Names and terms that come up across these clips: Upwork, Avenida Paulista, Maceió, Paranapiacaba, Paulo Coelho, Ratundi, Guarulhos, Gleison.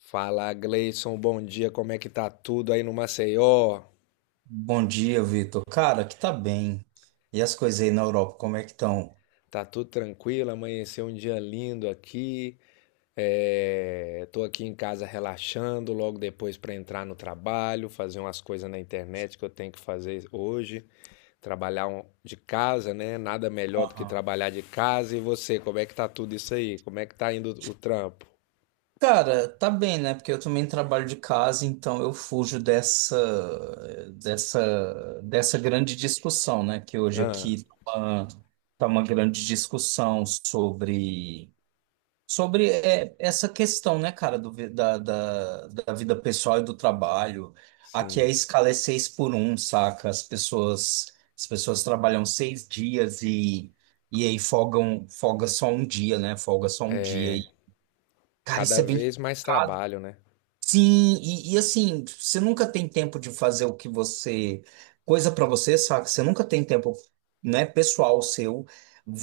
Fala, Gleison, bom dia. Como é que tá tudo aí no Maceió? Bom dia, Vitor. Cara, que tá bem. E as coisas aí na Europa, como é que estão? Tá tudo tranquilo? Amanheceu um dia lindo aqui. É, tô aqui em casa relaxando, logo depois para entrar no trabalho, fazer umas coisas na internet que eu tenho que fazer hoje, trabalhar de casa, né? Nada melhor do que Aham. trabalhar de casa. E você, como é que tá tudo isso aí? Como é que tá indo o trampo? Cara, tá bem, né? Porque eu também trabalho de casa, então eu fujo dessa grande discussão, né? Que hoje Ah, aqui tá uma, grande discussão sobre essa questão, né, cara, do, vi- da, da, da vida pessoal e do trabalho. Aqui a sim. escala é seis por um, saca? As pessoas trabalham 6 dias e aí folgam, folga só um dia, né? Folga só um dia. E, cara, Cada isso é bem vez mais complicado. trabalho, né? Sim, e assim, você nunca tem tempo de fazer o que você. Coisa pra você, saca? Você nunca tem tempo, né, pessoal seu.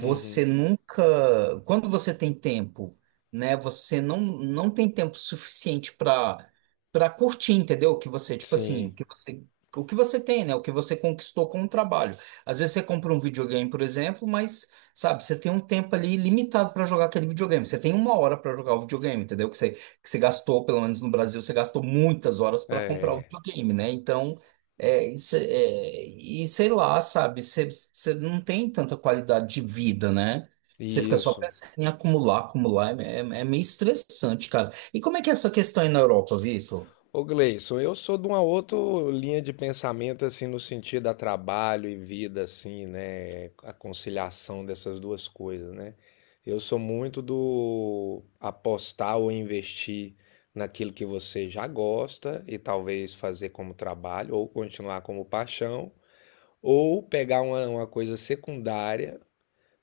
Uhum. nunca. Quando você tem tempo, né, você não tem tempo suficiente pra para curtir, entendeu? O que você, tipo assim, Sim. o que você. O que você tem, né? O que você conquistou com o trabalho. Às vezes você compra um videogame, por exemplo, mas, sabe, você tem um tempo ali limitado pra jogar aquele videogame. Você tem uma hora pra jogar o videogame, entendeu? Que você gastou, pelo menos no Brasil, você gastou muitas horas para comprar o É, videogame, né? Então, isso, e sei lá, sabe, você não tem tanta qualidade de vida, né? Você fica só isso. pensando em acumular, acumular, é meio estressante, cara. E como é que é essa questão aí na Europa, Vitor? Ô Gleison, eu sou de uma outra linha de pensamento, assim, no sentido a trabalho e vida, assim, né? A conciliação dessas duas coisas, né? Eu sou muito do apostar ou investir naquilo que você já gosta e talvez fazer como trabalho, ou continuar como paixão, ou pegar uma coisa secundária,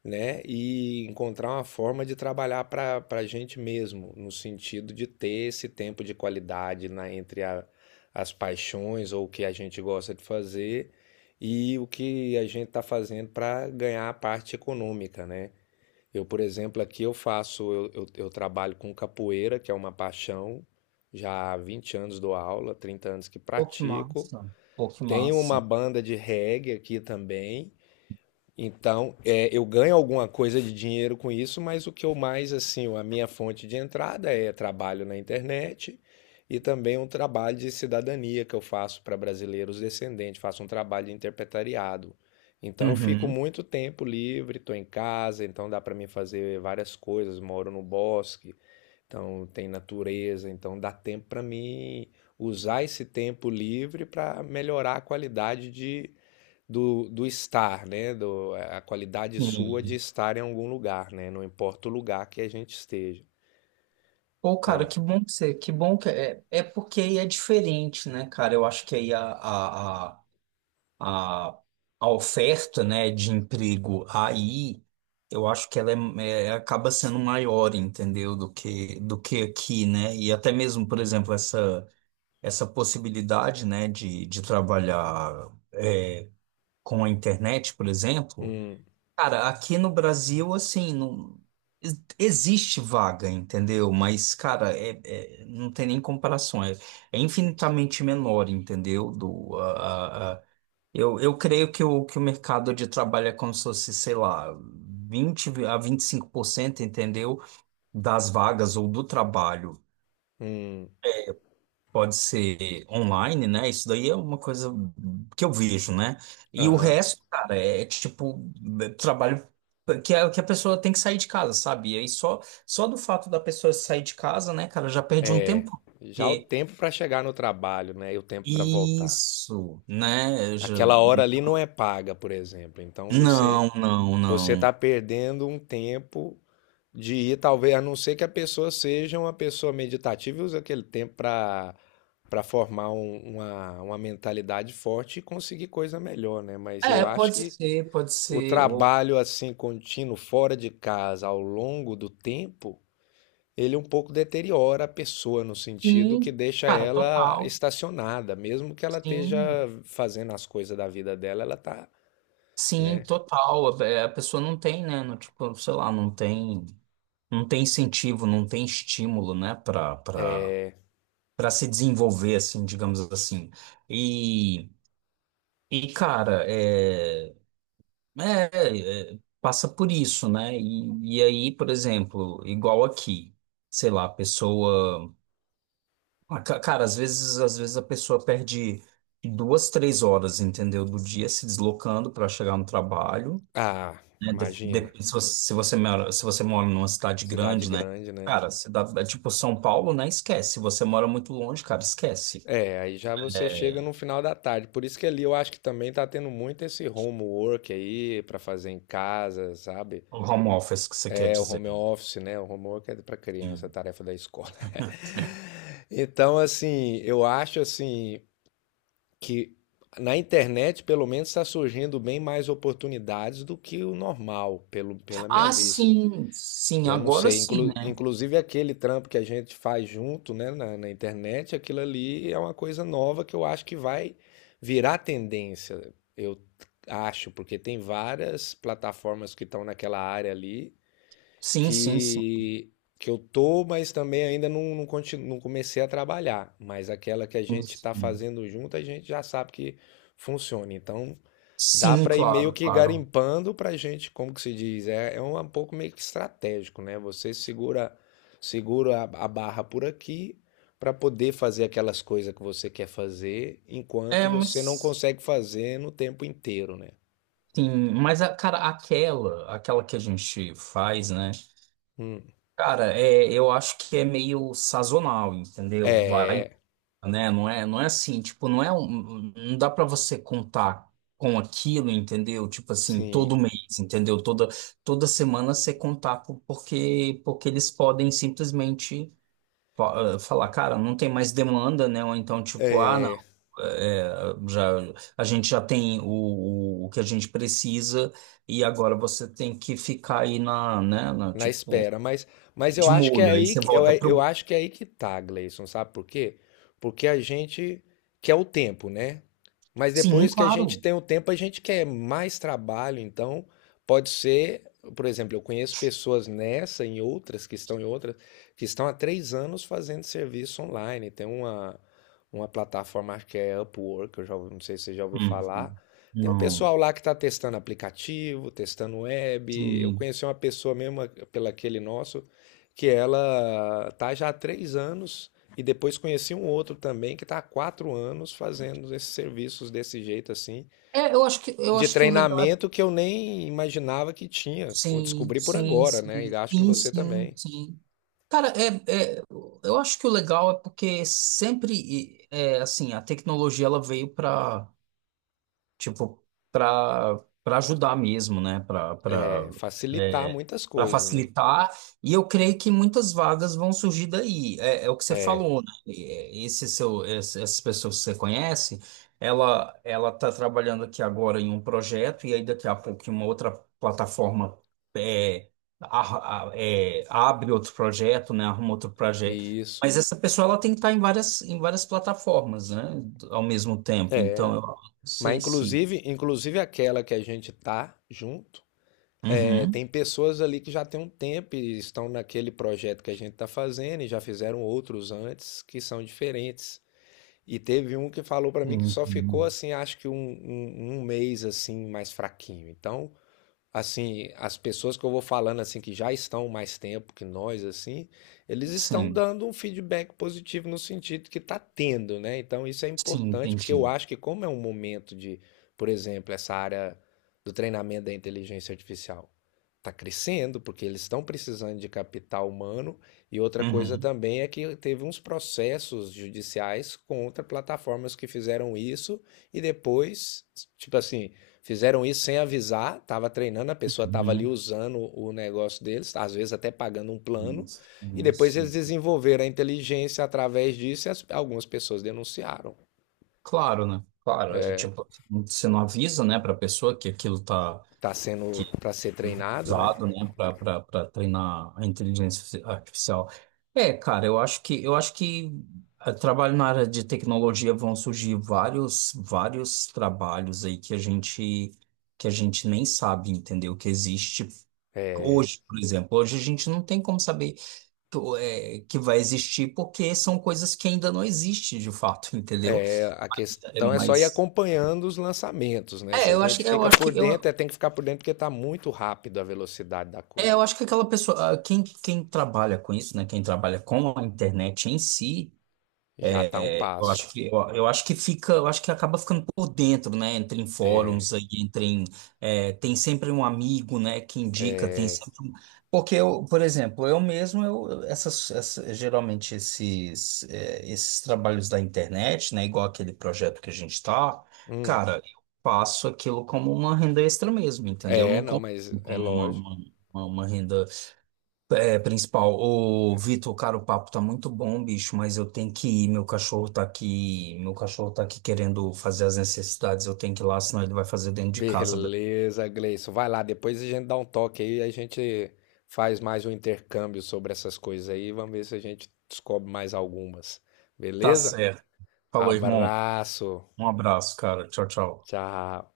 né? E encontrar uma forma de trabalhar para a gente mesmo, no sentido de ter esse tempo de qualidade na, entre as paixões ou o que a gente gosta de fazer e o que a gente está fazendo para ganhar a parte econômica, né? Eu, por exemplo, aqui eu faço, eu trabalho com capoeira, que é uma paixão, já há 20 anos dou aula, 30 anos que Pô, que pratico. massa, pô, que Tenho uma massa. banda de reggae aqui também, então, eu ganho alguma coisa de dinheiro com isso, mas o que eu mais, assim, a minha fonte de entrada é trabalho na internet e também um trabalho de cidadania que eu faço para brasileiros descendentes, faço um trabalho de interpretariado. Então, eu fico Uhum. muito tempo livre, estou em casa, então dá para mim fazer várias coisas, moro no bosque, então tem natureza, então dá tempo para mim usar esse tempo livre para melhorar a qualidade do estar, né? A qualidade sua de Sim. estar em algum lugar, né? Não importa o lugar que a gente esteja. Pô, cara, Então, que bom que você, que bom que é, é porque aí é diferente, né, cara? Eu acho que aí a, a oferta, né, de emprego aí, eu acho que ela acaba sendo maior, entendeu, do que aqui, né? E até mesmo, por exemplo, essa possibilidade, né, de trabalhar com a internet, por exemplo, hum, cara, aqui no Brasil, assim, não. Existe vaga, entendeu? Mas, cara, não tem nem comparação. É infinitamente menor, entendeu? Do, eu creio que o mercado de trabalho é como se fosse, sei lá, 20 a 25%, entendeu? Das vagas ou do trabalho hum, pode ser online, né? Isso daí é uma coisa que eu vejo, né? E o aham. resto, cara, é tipo é trabalho que a pessoa tem que sair de casa, sabe? E aí só do fato da pessoa sair de casa, né, cara, já perde um É, tempo. já o Porque tempo para chegar no trabalho, né? E o tempo para voltar. isso, né? Já- Aquela hora ali não é paga, por exemplo. Então você Não, não, você está não. perdendo um tempo de ir, talvez, a não ser que a pessoa seja uma pessoa meditativa e use aquele tempo para formar uma mentalidade forte e conseguir coisa melhor, né? Mas eu É, acho pode que ser, pode o ser. Ou... trabalho assim contínuo fora de casa ao longo do tempo, ele um pouco deteriora a pessoa no sentido que Sim, deixa cara, ela total. estacionada, mesmo que ela esteja Sim, fazendo as coisas da vida dela, ela tá, sim, né? total. É, a pessoa não tem, né? Não, tipo, sei lá, não tem incentivo, não tem estímulo, né? É, Pra se desenvolver, assim, digamos assim. E, e cara, passa por isso, né? E aí, por exemplo, igual aqui, sei lá, a pessoa. Ah, ca- Cara, às vezes a pessoa perde duas, três horas, entendeu? Do dia se deslocando para chegar no trabalho. ah, Né? Imagina, De- se você, se você mora, se você mora numa cidade cidade grande, né? grande, né? Cara, cidade, é tipo São Paulo, né? Esquece. Se você mora muito longe, cara, esquece. É, aí já você chega no final da tarde. Por isso que ali eu acho que também tá tendo muito esse homework aí pra fazer em casa, sabe? O home office que você quer É o dizer. home office, né? O homework é pra criança, é Sim. tarefa da escola. Então, assim, eu acho assim que na internet, pelo menos, está surgindo bem mais oportunidades do que o normal, pela minha Ah, vista. sim, sim, Eu não agora sei. sim, né? Inclusive aquele trampo que a gente faz junto, né, na internet, aquilo ali é uma coisa nova que eu acho que vai virar tendência. Eu acho, porque tem várias plataformas que estão naquela área ali Sim, sim, sim. que que eu tô, mas também ainda não comecei a trabalhar. Mas aquela que a Sim, gente está sim. fazendo junto, a gente já sabe que funciona. Então dá Sim, para ir meio claro, que claro. garimpando para gente, como que se diz, é um pouco meio que estratégico, né? Você segura a barra por aqui para poder fazer aquelas coisas que você quer fazer, enquanto É, você não mas. consegue fazer no tempo inteiro, né? Sim, mas cara, aquela que a gente faz, né? Hum. Cara, é, eu acho que é meio sazonal, entendeu? Vai, É, né? Não é assim, tipo, não é um, não dá pra você contar com aquilo, entendeu? Tipo assim, sim. todo mês, entendeu? Toda toda semana você contar porque eles podem simplesmente falar, cara, não tem mais demanda, né? Ou então, tipo, ah, não, é, eh, já, a gente já tem o, o que a gente precisa e agora você tem que ficar aí na, né, na, Na tipo, espera, mas eu de acho que é molho. Aí aí você que eu, volta eu pro... acho que é aí que tá, Gleison, sabe por quê? Porque a gente quer o tempo, né? Mas Sim, depois que a gente claro. tem o tempo, a gente quer mais trabalho, então pode ser, por exemplo, eu conheço pessoas nessa, em outras, que estão em outras, que estão há 3 anos fazendo serviço online. Tem uma plataforma que é Upwork, não sei se você já ouviu falar, Uhum. tem um Não, pessoal lá que está testando aplicativo, testando web. Eu sim. conheci uma pessoa mesmo pela aquele nosso que ela tá já há 3 anos e depois conheci um outro também que está há 4 anos fazendo esses serviços desse jeito assim, É, eu de acho que o legal é... treinamento que eu nem imaginava que tinha. Eu Sim, descobri por sim, agora, né? sim. E acho que Sim, você sim, também. sim. Cara, eu acho que o legal é porque sempre, é, assim, a tecnologia ela veio para tipo, para para ajudar mesmo, né? Para É, facilitar é, muitas para coisas, né? facilitar. E eu creio que muitas vagas vão surgir daí. É, é o que você É, falou, né? Esse seu, essas pessoas que você conhece, ela está trabalhando aqui agora em um projeto e aí daqui a pouco em uma outra plataforma, é, abre outro projeto, né? Arruma outro projeto. isso. Mas essa pessoa ela tem que estar em várias plataformas, né? Ao mesmo tempo. É. Então, eu Mas sei se. inclusive aquela que a gente tá junto. É, Uhum. tem pessoas ali que já tem um tempo e estão naquele projeto que a gente está fazendo e já fizeram outros antes que são diferentes. E teve um que falou para mim que Sim, só ficou sim. assim, acho que um mês assim mais fraquinho. Então, assim, as pessoas que eu vou falando assim que já estão mais tempo que nós assim, eles estão Sim, dando um feedback positivo no sentido que está tendo, né? Então isso é sim, importante porque eu entendi. acho que como é um momento de, por exemplo, essa área do treinamento da inteligência artificial está crescendo porque eles estão precisando de capital humano, e outra coisa Uhum. também é que teve uns processos judiciais contra plataformas que fizeram isso e depois, tipo assim, fizeram isso sem avisar, estava treinando, a pessoa estava ali Uhum. usando o negócio deles, às vezes até pagando um plano, Isso, e depois eles isso. desenvolveram a inteligência através disso e algumas pessoas denunciaram. Claro, né? Claro, é tipo, você não avisa, né, pra pessoa que aquilo tá. Está sendo para ser treinado, né? Usado, né, para treinar a inteligência artificial. É, cara, eu acho que trabalho na área de tecnologia vão surgir vários trabalhos aí que a gente nem sabe, entendeu? Que existe É, hoje, por exemplo. Hoje a gente não tem como saber que, que vai existir porque são coisas que ainda não existem de fato, entendeu? é, a É, questão é só ir mas acompanhando os lançamentos, né? Se a gente que eu fica acho por que eu, dentro, tem que ficar por dentro porque está muito rápido a velocidade da É, coisa. eu acho que aquela pessoa, ah, quem trabalha com isso, né? Quem trabalha com a internet em si, Já está um passo. Eu acho que fica, eu acho que acaba ficando por dentro, né? Entre em fóruns aí, entre em, tem sempre um amigo, né? Que indica, tem sempre um... Porque eu, por exemplo, eu mesmo, geralmente esses, esses trabalhos da internet, né? Igual aquele projeto que a gente tá, Hum, cara, eu faço aquilo como uma renda extra mesmo, entendeu? é, Não não, como mas é como lógico. Uma renda principal. Ô, Vitor, cara, o papo tá muito bom, bicho, mas eu tenho que ir. Meu cachorro tá aqui, meu cachorro tá aqui querendo fazer as necessidades. Eu tenho que ir lá, senão ele vai fazer dentro de casa. Beleza, Gleison. Vai lá, depois a gente dá um toque aí, a gente faz mais um intercâmbio sobre essas coisas aí, vamos ver se a gente descobre mais algumas. Tá Beleza? certo. Falou, irmão. Abraço. Um abraço, cara. Tchau, tchau. Tchau.